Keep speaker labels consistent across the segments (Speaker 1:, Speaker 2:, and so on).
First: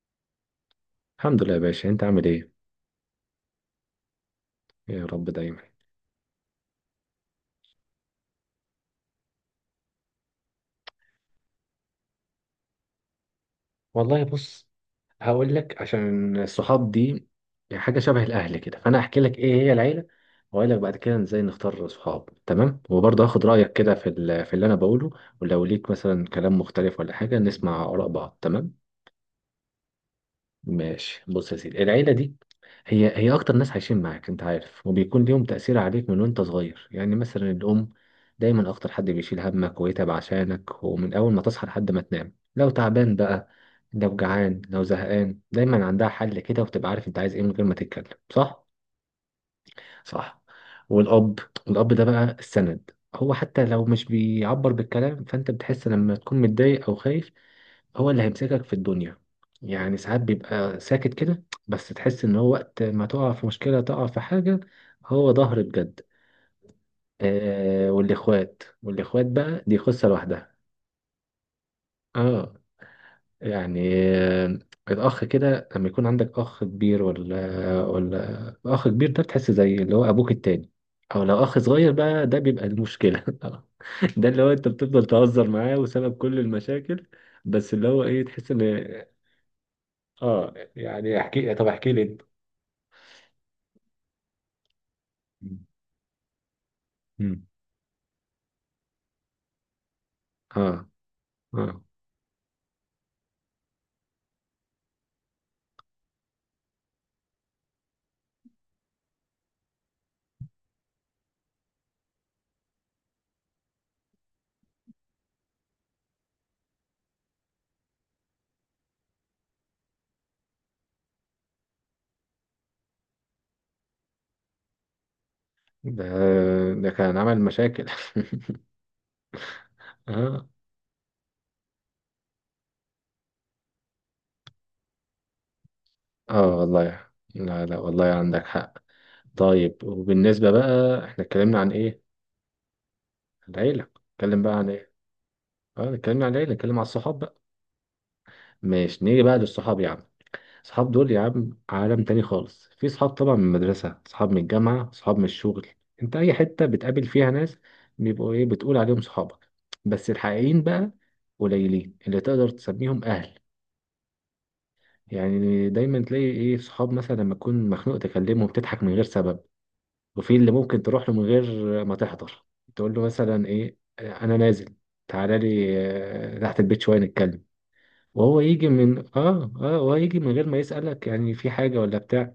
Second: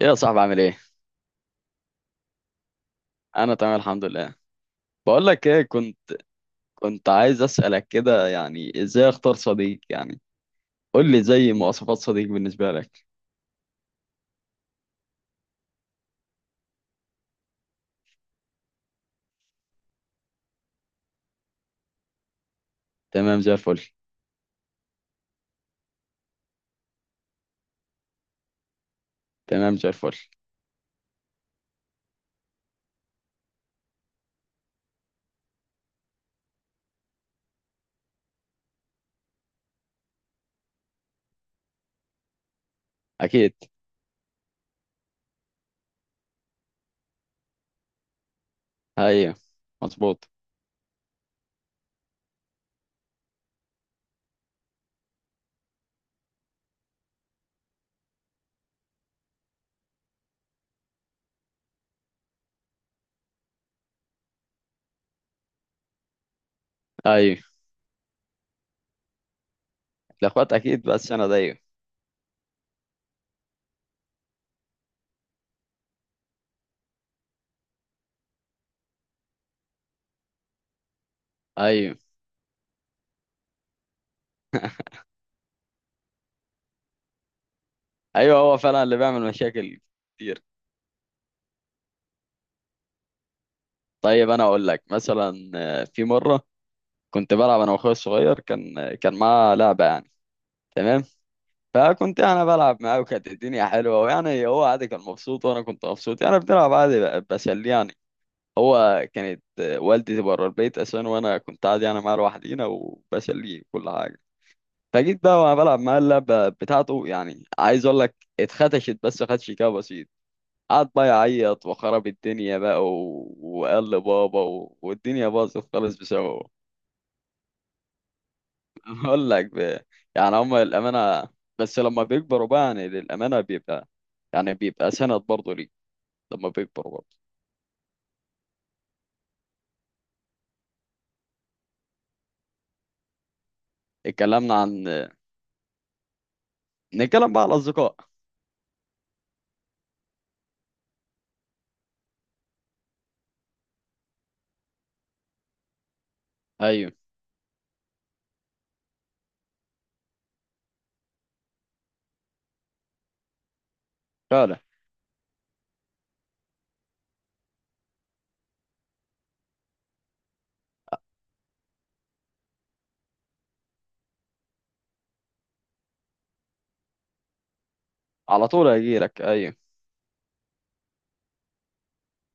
Speaker 1: ايه يا صاحبي؟ عامل ايه؟
Speaker 2: الحمد لله يا باشا انت عامل ايه.
Speaker 1: انا تمام الحمد لله.
Speaker 2: يا رب
Speaker 1: بقول لك
Speaker 2: دايما.
Speaker 1: ايه، كنت عايز اسالك كده، يعني ازاي اختار صديق؟ يعني قول لي زي مواصفات صديق بالنسبه لك.
Speaker 2: والله بص، هقول لك عشان الصحاب دي يعني حاجه شبه الاهل كده، فانا هحكي لك ايه هي العيله واقول لك بعد كده ازاي نختار صحاب. تمام؟ وبرضه
Speaker 1: تمام
Speaker 2: هاخد
Speaker 1: زي
Speaker 2: رايك
Speaker 1: الفل.
Speaker 2: كده في اللي انا بقوله، ولو ليك مثلا كلام مختلف ولا حاجه نسمع اراء بعض. تمام،
Speaker 1: تمام زي الفل.
Speaker 2: ماشي. بص يا سيدي، العيلة دي هي أكتر ناس عايشين معاك أنت عارف، وبيكون ليهم تأثير عليك من وأنت صغير. يعني مثلا الأم، دايما أكتر حد بيشيل همك ويتعب عشانك، ومن أول ما تصحى لحد ما تنام، لو تعبان بقى
Speaker 1: اكيد.
Speaker 2: لو جعان لو زهقان دايما عندها حل كده، وبتبقى عارف أنت عايز إيه من غير ما تتكلم، صح؟
Speaker 1: ايوه، مظبوط.
Speaker 2: صح. والأب، الأب ده بقى السند، هو حتى لو مش بيعبر بالكلام فأنت بتحس لما تكون متضايق أو خايف هو اللي هيمسكك في الدنيا. يعني ساعات بيبقى ساكت كده بس تحس ان هو وقت ما تقع في مشكلة تقع في حاجة هو ظهر بجد.
Speaker 1: ايوه.
Speaker 2: آه، والاخوات، والاخوات بقى دي قصة
Speaker 1: الاخوات
Speaker 2: لوحدها.
Speaker 1: اكيد، بس انا ده ايوه.
Speaker 2: اه يعني آه الاخ كده لما يكون عندك اخ كبير ولا اخ كبير، ده بتحس زي اللي هو ابوك التاني. او لو اخ صغير
Speaker 1: ايوه
Speaker 2: بقى ده بيبقى المشكلة آه. ده اللي هو انت بتفضل تهزر معاه وسبب كل المشاكل، بس اللي هو ايه،
Speaker 1: ايوه،
Speaker 2: تحس
Speaker 1: هو
Speaker 2: ان
Speaker 1: فعلا اللي بيعمل مشاكل كتير.
Speaker 2: احكي، طب احكي لي انت.
Speaker 1: طيب انا اقول لك مثلا، في مره كنت
Speaker 2: مم.
Speaker 1: بلعب انا واخويا الصغير، كان معاه لعبه يعني.
Speaker 2: اه.
Speaker 1: تمام.
Speaker 2: اه
Speaker 1: فكنت انا بلعب معاه وكانت الدنيا حلوه، ويعني هو عادي، كان مبسوط وانا كنت مبسوط، يعني بنلعب عادي، بسلي يعني. هو كانت والدتي بره البيت اساسا، وانا كنت عادي يعني معاه لوحدينا وبسليه كل حاجه. فجيت بقى وانا بلعب معاه اللعبه بتاعته، يعني عايز اقول لك اتخدشت بس خدش كده بسيط. قعد بقى يعيط وخرب الدنيا بقى، وقال لبابا، والدنيا باظت خالص
Speaker 2: ده
Speaker 1: بسببه.
Speaker 2: ده كان عمل مشاكل.
Speaker 1: بقول لك يعني
Speaker 2: اه.
Speaker 1: هم للأمانة، بس لما بيكبروا بقى، يعني للأمانة بيبقى، يعني بيبقى سند برضه ليه لما
Speaker 2: اه
Speaker 1: بيكبروا
Speaker 2: والله.
Speaker 1: برضه.
Speaker 2: لا لا والله عندك حق. طيب وبالنسبة بقى، احنا اتكلمنا عن ايه؟ العيلة. اتكلم بقى
Speaker 1: اتكلمنا
Speaker 2: عن
Speaker 1: عن،
Speaker 2: ايه؟ اه، اتكلمنا عن العيلة، اتكلم عن الصحاب
Speaker 1: نتكلم
Speaker 2: بقى.
Speaker 1: بقى على الأصدقاء.
Speaker 2: ماشي، نيجي بقى للصحاب يا عم. صحاب دول يا عم عالم تاني خالص، في صحاب طبعا من المدرسة، صحاب من الجامعة، صحاب من الشغل، انت اي حتة
Speaker 1: أيوه
Speaker 2: بتقابل فيها ناس بيبقوا ايه، بتقول عليهم صحابك. بس الحقيقيين بقى قليلين اللي تقدر تسميهم اهل.
Speaker 1: فعلا.
Speaker 2: يعني دايما تلاقي ايه، صحاب مثلا لما تكون مخنوق تكلمهم تضحك من غير سبب، وفي اللي ممكن تروح له من غير ما تحضر، تقول له مثلا ايه انا نازل تعالى لي، تحت البيت شوية نتكلم، وهو
Speaker 1: على
Speaker 2: يجي
Speaker 1: طول
Speaker 2: من
Speaker 1: هيجيلك، أيوه.
Speaker 2: وهو يجي من غير ما يسألك يعني في حاجة ولا بتاع.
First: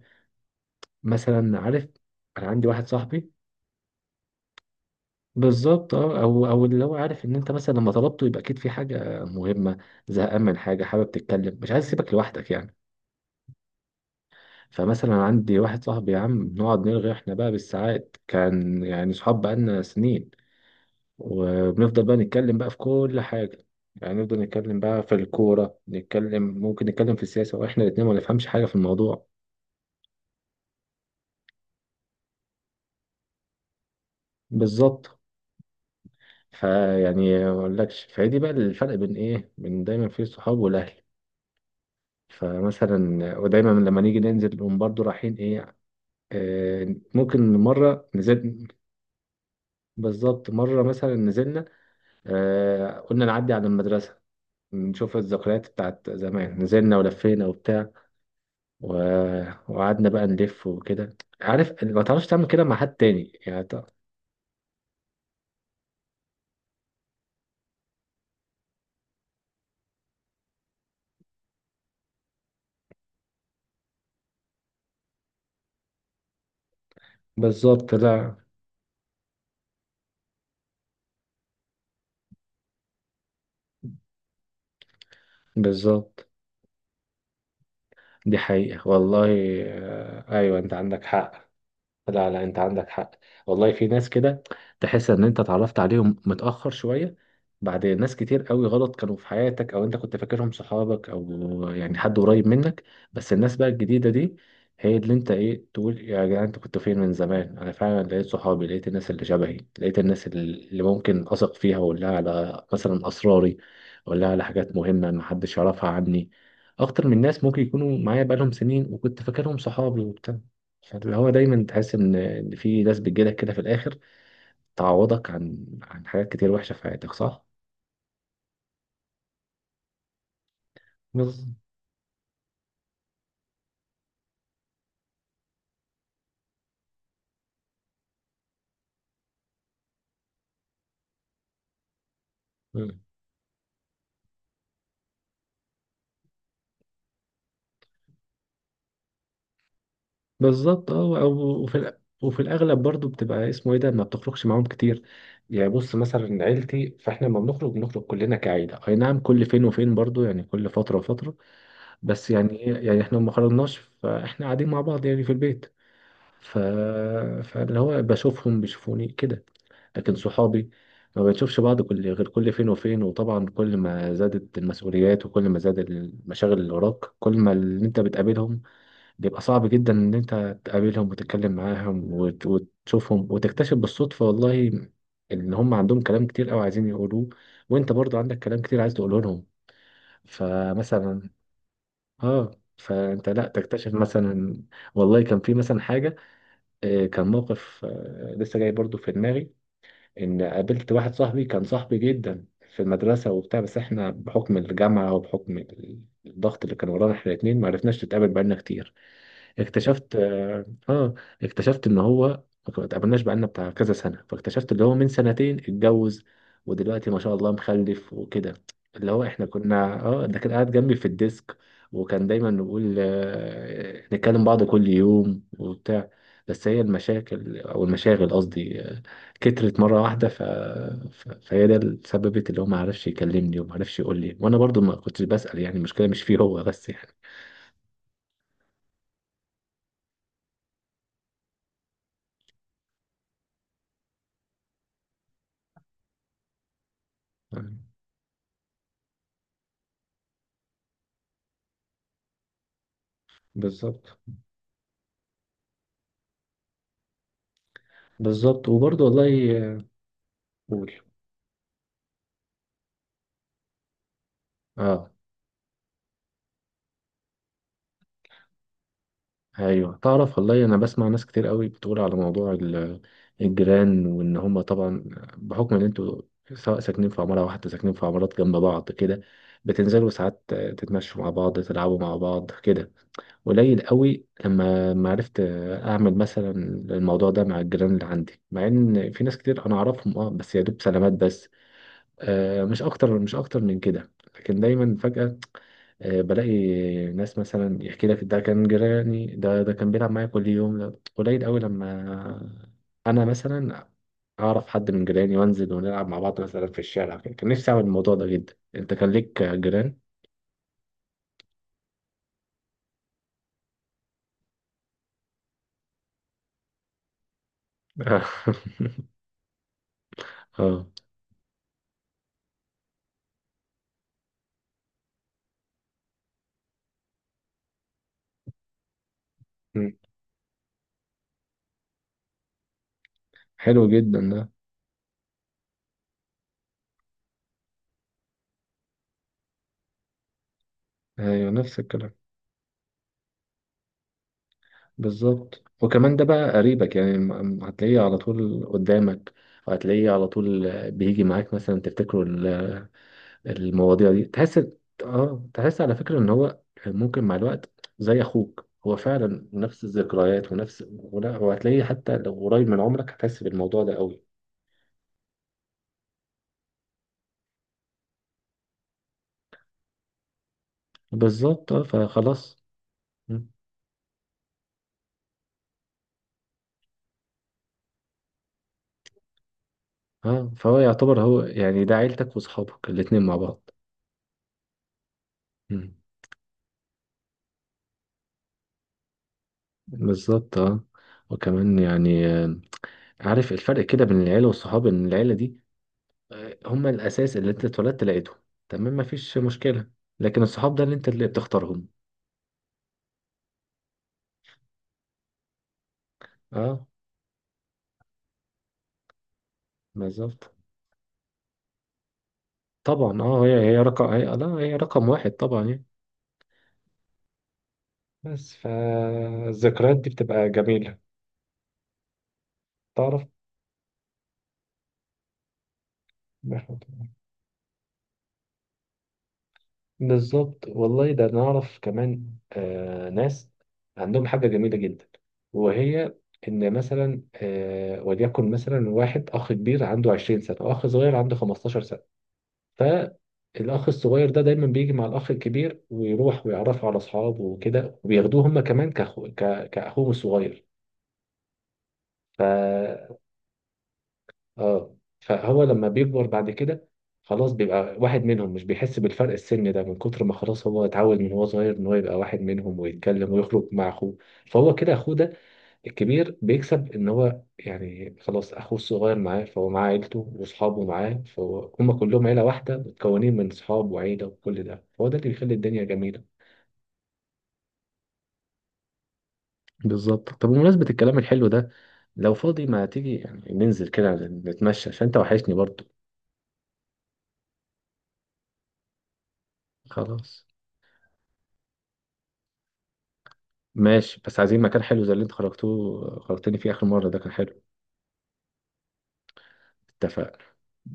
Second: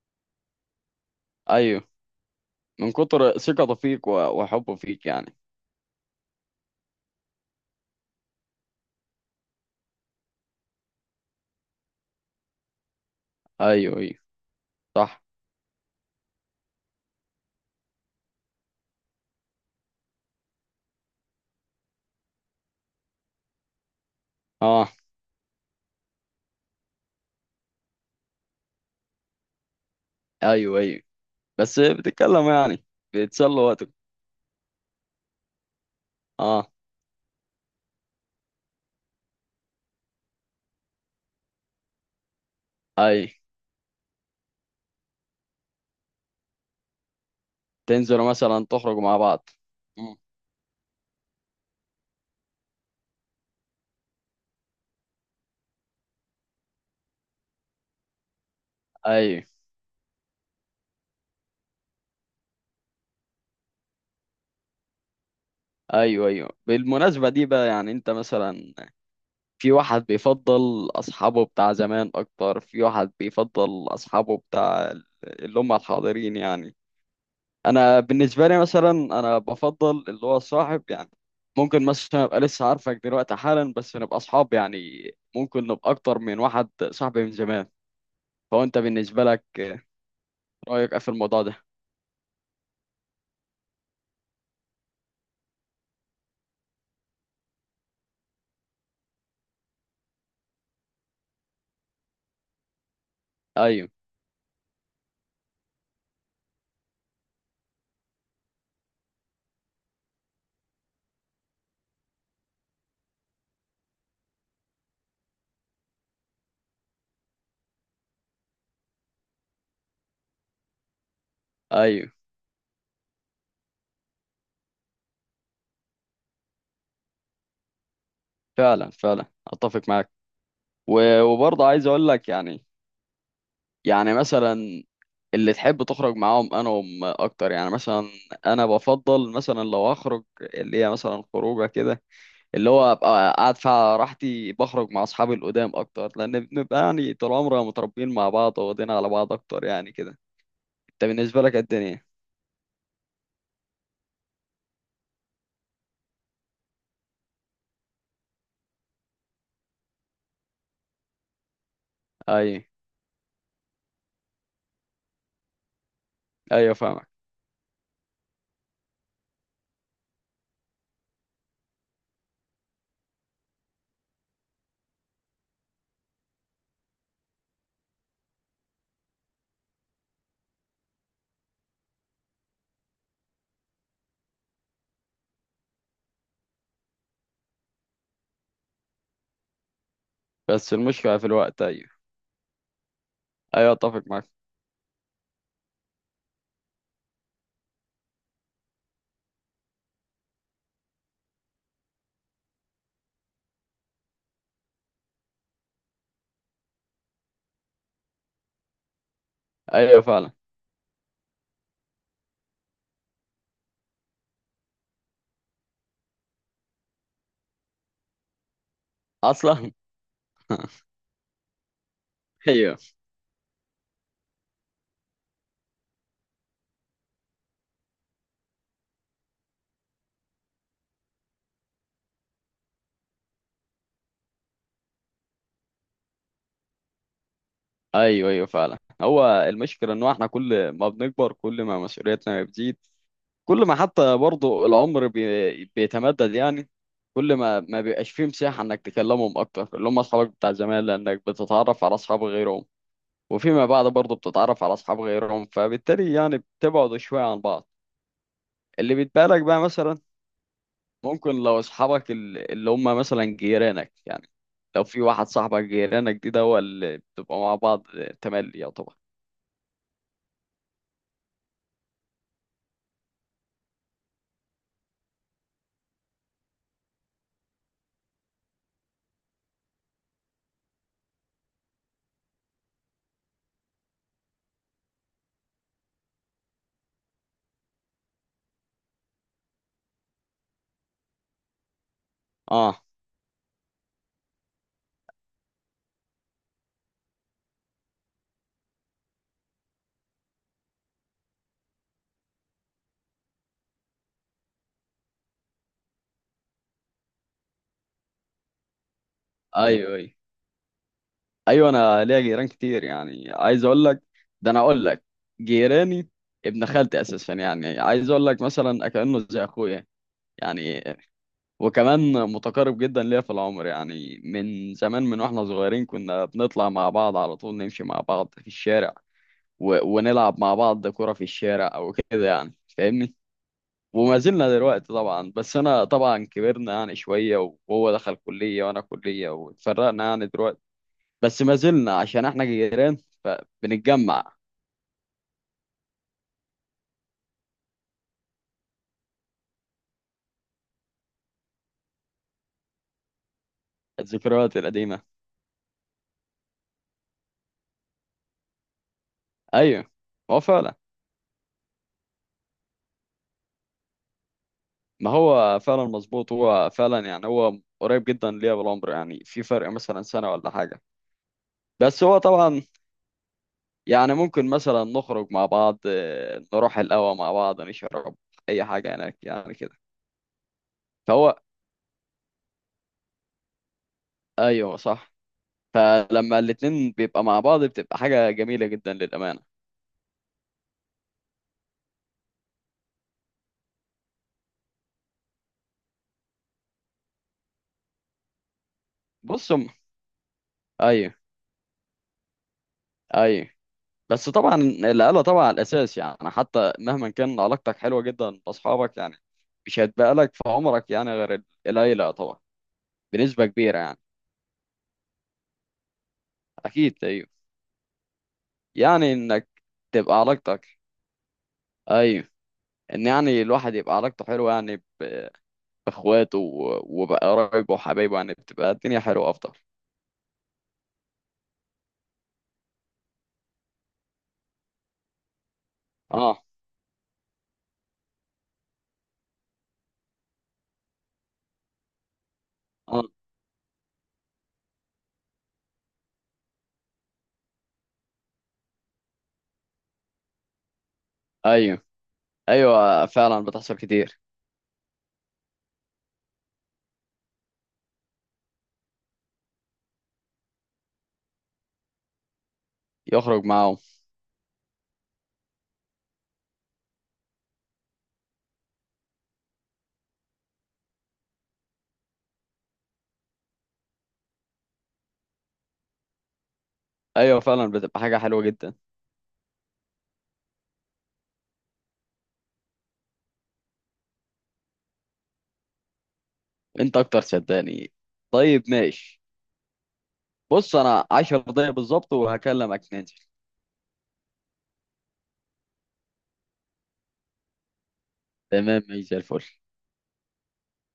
Speaker 2: مثلا
Speaker 1: أيوه،
Speaker 2: عارف، انا عندي واحد
Speaker 1: من
Speaker 2: صاحبي.
Speaker 1: كتر ثقته فيك وحبه فيك يعني.
Speaker 2: بالظبط اه، او اللي هو عارف ان انت مثلا لما طلبته يبقى اكيد في حاجه مهمه، زهقان من حاجه، حابب تتكلم، مش عايز اسيبك لوحدك يعني.
Speaker 1: أيوه أيوه
Speaker 2: فمثلا
Speaker 1: صح.
Speaker 2: عندي واحد صاحبي يا عم بنقعد نرغي احنا بقى بالساعات، كان يعني صحاب بقالنا سنين. وبنفضل بقى نتكلم بقى في كل حاجه، يعني نفضل نتكلم
Speaker 1: أه
Speaker 2: بقى في الكوره، نتكلم ممكن نتكلم في السياسه واحنا الاتنين ما نفهمش حاجه في الموضوع.
Speaker 1: أيوه أيوه، بس بتتكلم يعني، بتسلوا وقتك.
Speaker 2: بالظبط.
Speaker 1: أه
Speaker 2: فيعني ما اقولكش، فهي دي بقى الفرق بين ايه، بين دايما في الصحاب والاهل.
Speaker 1: أيوه،
Speaker 2: فمثلا ودايما لما نيجي ننزل نقوم برضو رايحين ايه، آه ممكن مرة
Speaker 1: تنزلوا مثلا
Speaker 2: نزل.
Speaker 1: تخرجوا مع بعض. مم.
Speaker 2: بالظبط، مرة مثلا نزلنا، آه قلنا نعدي على المدرسة، نشوف الذكريات بتاعت زمان، نزلنا ولفينا وبتاع، و...
Speaker 1: أيوه
Speaker 2: وقعدنا بقى نلف وكده عارف، ما تعرفش تعمل كده مع حد تاني يعني
Speaker 1: أيوه. أيوه، بالمناسبة دي بقى، يعني أنت مثلا في واحد بيفضل أصحابه بتاع زمان أكتر، في واحد بيفضل أصحابه بتاع اللي هم الحاضرين يعني.
Speaker 2: بالظبط.
Speaker 1: أنا
Speaker 2: لا
Speaker 1: بالنسبة لي مثلا أنا بفضل اللي هو صاحب يعني. ممكن مثلا أبقى لسه عارفك دلوقتي حالا، بس نبقى أصحاب يعني. ممكن نبقى أكتر
Speaker 2: بالظبط،
Speaker 1: من واحد صاحبي من زمان.
Speaker 2: دي
Speaker 1: فهو أنت
Speaker 2: حقيقة
Speaker 1: بالنسبة
Speaker 2: والله.
Speaker 1: لك
Speaker 2: آه أيوة أنت
Speaker 1: رأيك إيه
Speaker 2: عندك
Speaker 1: في الموضوع
Speaker 2: حق.
Speaker 1: ده؟
Speaker 2: لا لا انت عندك حق، والله في ناس كده تحس ان انت اتعرفت عليهم متأخر شوية، بعد ناس كتير قوي غلط كانوا في حياتك، او انت كنت فاكرهم صحابك او يعني حد قريب منك. بس الناس بقى
Speaker 1: أيوه
Speaker 2: الجديدة دي هي اللي انت ايه، تقول يا جدعان انت كنت فين من زمان، انا فعلا لقيت صحابي، لقيت الناس اللي شبهي، لقيت الناس اللي ممكن اثق فيها واقول لها على مثلا اسراري، اقول لها على حاجات مهمة ما حدش يعرفها عني، اكتر من ناس ممكن يكونوا معايا بقالهم سنين وكنت فاكرهم صحابي وبتاع. فاللي هو دايما تحس
Speaker 1: أيوه،
Speaker 2: ان في ناس بتجيلك كده في الاخر، تعوضك عن حاجات كتير وحشه في حياتك، صح؟
Speaker 1: فعلا فعلا أتفق معاك.
Speaker 2: بز...
Speaker 1: وبرضه عايز أقول لك يعني، يعني مثلا اللي تحب تخرج معاهم انا وهم اكتر، يعني مثلا انا بفضل مثلا لو اخرج اللي هي مثلا خروجه كده، اللي هو
Speaker 2: مم.
Speaker 1: ابقى قاعد فيها راحتي، بخرج مع اصحابي القدام اكتر، لان بنبقى يعني طول عمرنا متربيين مع بعض، واخدين على بعض اكتر يعني كده.
Speaker 2: بالظبط
Speaker 1: انت
Speaker 2: اه
Speaker 1: بالنسبه لك إيه
Speaker 2: وفي الأ-
Speaker 1: الدنيا؟
Speaker 2: وفي الاغلب برضو بتبقى اسمه ايه، ده ما بتخرجش معاهم كتير. يعني بص مثلا عيلتي، فاحنا لما بنخرج بنخرج كلنا كعيله، اي نعم كل فين وفين برضو يعني، كل فتره وفتره، بس يعني
Speaker 1: ايوه
Speaker 2: إيه، يعني احنا ما خرجناش فاحنا قاعدين مع بعض يعني في البيت. ف...
Speaker 1: ايوه فاهمك.
Speaker 2: فاللي هو بشوفهم بيشوفوني كده، لكن صحابي ما بنشوفش بعض كل غير كل فين وفين. وطبعا كل ما زادت المسؤوليات وكل ما زاد المشاغل اللي وراك، كل ما اللي انت بتقابلهم بيبقى صعب جدا ان انت تقابلهم وتتكلم معاهم وتشوفهم، وتكتشف بالصدفة والله ان هم عندهم كلام كتير قوي عايزين يقولوه، وانت برضو عندك كلام كتير عايز تقوله لهم.
Speaker 1: بس المشكله في
Speaker 2: فمثلا
Speaker 1: الوقت، ايوه.
Speaker 2: اه، فانت لا
Speaker 1: ايوه
Speaker 2: تكتشف
Speaker 1: اتفق معاك.
Speaker 2: مثلا، والله كان في مثلا حاجة، كان موقف لسه جاي برضو في دماغي، ان قابلت واحد صاحبي كان صاحبي جدا في المدرسة وبتاع، بس احنا بحكم الجامعة وبحكم الضغط اللي كان ورانا احنا الاتنين ما عرفناش نتقابل بقالنا كتير.
Speaker 1: ايوه
Speaker 2: اكتشفت
Speaker 1: فعلا.
Speaker 2: اكتشفت ان هو ما اتقابلناش بقالنا بتاع كذا سنه، فاكتشفت اللي هو من سنتين اتجوز ودلوقتي ما شاء الله مخلف وكده، اللي هو احنا
Speaker 1: اصلا.
Speaker 2: كنا اه، ده كان قاعد جنبي في الديسك، وكان دايما
Speaker 1: ايوه.
Speaker 2: نقول نتكلم بعض كل يوم وبتاع. بس هي المشاكل او المشاغل قصدي كترت مره واحده فهي ده اللي سببت اللي هو ما عرفش يكلمني وما عرفش يقول لي، وانا برضو ما كنتش بسأل، يعني المشكله مش فيه هو بس يعني.
Speaker 1: ايوه ايوه فعلا، هو المشكله ان احنا كل ما بنكبر كل ما مسؤوليتنا بتزيد، كل ما حتى برضه العمر بيتمدد يعني، كل ما ما بيبقاش فيه مساحة انك تكلمهم اكتر اللي هم اصحابك بتاع زمان، لانك بتتعرف على اصحاب غيرهم، وفيما بعد برضه
Speaker 2: بالظبط.
Speaker 1: بتتعرف على اصحاب غيرهم، فبالتالي يعني بتبعدوا شوية عن بعض.
Speaker 2: بالظبط
Speaker 1: اللي
Speaker 2: وبرضه
Speaker 1: بيتبقى لك بقى
Speaker 2: والله.
Speaker 1: مثلا،
Speaker 2: قول.
Speaker 1: ممكن لو اصحابك اللي هم مثلا جيرانك يعني، لو في
Speaker 2: اه.
Speaker 1: واحد صاحبك جيرانك دي، ده هو اللي بتبقى مع بعض تملي، يعتبر.
Speaker 2: ايوه تعرف والله انا بسمع ناس كتير قوي بتقول على موضوع الجيران، وان هم طبعا بحكم ان انتوا سواء ساكنين في عماره واحده ساكنين في عمارات جنب بعض كده، بتنزلوا ساعات تتمشوا مع بعض تلعبوا مع بعض كده. قليل قوي لما ما عرفت اعمل مثلا الموضوع ده مع الجيران اللي عندي، مع ان في ناس كتير انا اعرفهم اه، بس يا دوب سلامات بس، آه مش
Speaker 1: اه
Speaker 2: اكتر، مش اكتر من كده. لكن دايما فجأة بلاقي ناس مثلا يحكي لك ده كان جيراني، ده كان بيلعب معايا كل يوم، ده قليل قوي لما انا مثلا اعرف حد من جيراني وانزل ونلعب مع بعض مثلا في الشارع كده. كان نفسي اعمل الموضوع ده جدا. انت كان ليك
Speaker 1: ايوه
Speaker 2: جيران؟
Speaker 1: ايوه. ايوه انا ليا جيران كتير، يعني عايز اقول لك، ده انا اقول لك جيراني ابن خالتي اساسا، يعني عايز اقول لك مثلا كانه زي اخويا يعني.
Speaker 2: اه.
Speaker 1: وكمان متقارب جدا ليا في العمر، يعني من زمان من واحنا صغيرين كنا بنطلع مع بعض على طول، نمشي مع بعض في الشارع
Speaker 2: مم.
Speaker 1: ونلعب مع بعض كرة في الشارع او كده، يعني فاهمني.
Speaker 2: حلو
Speaker 1: وما
Speaker 2: جدا ده.
Speaker 1: زلنا دلوقتي طبعا، بس انا طبعا كبرنا يعني شوية، وهو دخل كلية وانا كلية واتفرقنا يعني دلوقتي، بس
Speaker 2: ايوه
Speaker 1: ما
Speaker 2: نفس
Speaker 1: زلنا
Speaker 2: الكلام.
Speaker 1: عشان احنا جيران فبنتجمع.
Speaker 2: بالظبط، وكمان ده بقى قريبك يعني، هتلاقيه على طول قدامك، وهتلاقيه على طول بيجي معاك مثلا تفتكروا المواضيع دي،
Speaker 1: الذكريات
Speaker 2: تحس
Speaker 1: القديمة.
Speaker 2: اه، تحس على فكرة ان هو ممكن مع الوقت زي اخوك، هو فعلا نفس
Speaker 1: ايوه هو
Speaker 2: الذكريات
Speaker 1: فعلا.
Speaker 2: ونفس ولا، وهتلاقيه حتى لو قريب من عمرك هتحس بالموضوع ده قوي.
Speaker 1: ما هو فعلا مظبوط، هو فعلا يعني هو قريب جدا ليا بالعمر، يعني في فرق مثلا سنة ولا حاجة.
Speaker 2: بالظبط اه،
Speaker 1: بس هو
Speaker 2: فخلاص.
Speaker 1: طبعا
Speaker 2: مم.
Speaker 1: يعني ممكن مثلا نخرج مع بعض، نروح القهوة مع بعض، نشرب اي حاجة هناك يعني كده.
Speaker 2: اه فهو يعتبر
Speaker 1: فهو،
Speaker 2: هو يعني ده عيلتك وصحابك الاتنين مع بعض.
Speaker 1: ايوه صح.
Speaker 2: مم.
Speaker 1: فلما الاتنين بيبقى مع بعض بتبقى حاجة جميلة جدا للأمانة.
Speaker 2: بالظبط اه. وكمان يعني عارف الفرق كده بين العيلة والصحاب، ان العيلة دي هما الاساس اللي انت اتولدت لقيتهم، تمام، مفيش
Speaker 1: بص
Speaker 2: مشكلة. لكن الصحاب ده اللي انت
Speaker 1: ايوه
Speaker 2: اللي بتختارهم.
Speaker 1: ايوه. بس طبعا العيلة طبعا الأساس، يعني حتى
Speaker 2: اه.
Speaker 1: مهما كان علاقتك حلوة جدا بأصحابك يعني، مش هتبقى لك في
Speaker 2: بالظبط،
Speaker 1: عمرك يعني غير العيلة طبعا.
Speaker 2: طبعا اه،
Speaker 1: بنسبة
Speaker 2: هي هي
Speaker 1: كبيرة يعني.
Speaker 2: رقم هي لا هي رقم واحد طبعا يعني.
Speaker 1: أكيد أيوه.
Speaker 2: بس
Speaker 1: يعني إنك
Speaker 2: فالذكريات دي
Speaker 1: تبقى
Speaker 2: بتبقى
Speaker 1: علاقتك،
Speaker 2: جميلة.
Speaker 1: أيوه، إن
Speaker 2: تعرف
Speaker 1: يعني الواحد يبقى علاقته حلوة يعني بإخواته وبقرايبه وحبايبه، يعني بتبقى الدنيا حلوة أفضل.
Speaker 2: بالظبط والله، ده نعرف كمان آه ناس عندهم حاجة جميلة جدا، وهي
Speaker 1: أه
Speaker 2: إن مثلا آه وليكن مثلا واحد أخ كبير عنده 20 سنة وأخ صغير عنده 15 سنة،
Speaker 1: أه.
Speaker 2: فالأخ الصغير ده دايما بيجي مع الأخ الكبير ويروح ويعرفه على أصحابه وكده، وبياخدوه هما كمان كأخو كأخوهم الصغير.
Speaker 1: أيوه
Speaker 2: ف
Speaker 1: أيوه فعلا، بتحصل كتير.
Speaker 2: اه، فهو لما بيكبر بعد كده خلاص بيبقى واحد منهم، مش بيحس بالفرق السن ده من كتر ما خلاص هو اتعود من هو صغير ان هو يبقى واحد منهم ويتكلم
Speaker 1: يخرج
Speaker 2: ويخرج
Speaker 1: معاهم.
Speaker 2: مع اخوه. فهو كده اخوه ده الكبير بيكسب ان هو يعني خلاص اخوه الصغير معاه، فهو معاه عيلته واصحابه معاه، فهو هم كلهم عيلة واحدة متكونين من صحاب وعيلة وكل ده، فهو ده اللي بيخلي الدنيا جميلة.
Speaker 1: أيوه فعلا، بتبقى حاجة حلوة جدا.
Speaker 2: بالظبط. طب بمناسبة الكلام الحلو ده، لو فاضي ما تيجي يعني ننزل كده نتمشى عشان انت وحشني برضو.
Speaker 1: أنت أكتر صدقني. طيب ماشي.
Speaker 2: خلاص
Speaker 1: بص انا 10 دقايق بالظبط وهكلمك ننزل.
Speaker 2: ماشي، بس عايزين مكان حلو زي اللي انت خرجتوه خرجتني فيه اخر مرة، ده كان حلو.
Speaker 1: تمام ماشي زي الفل.
Speaker 2: اتفق.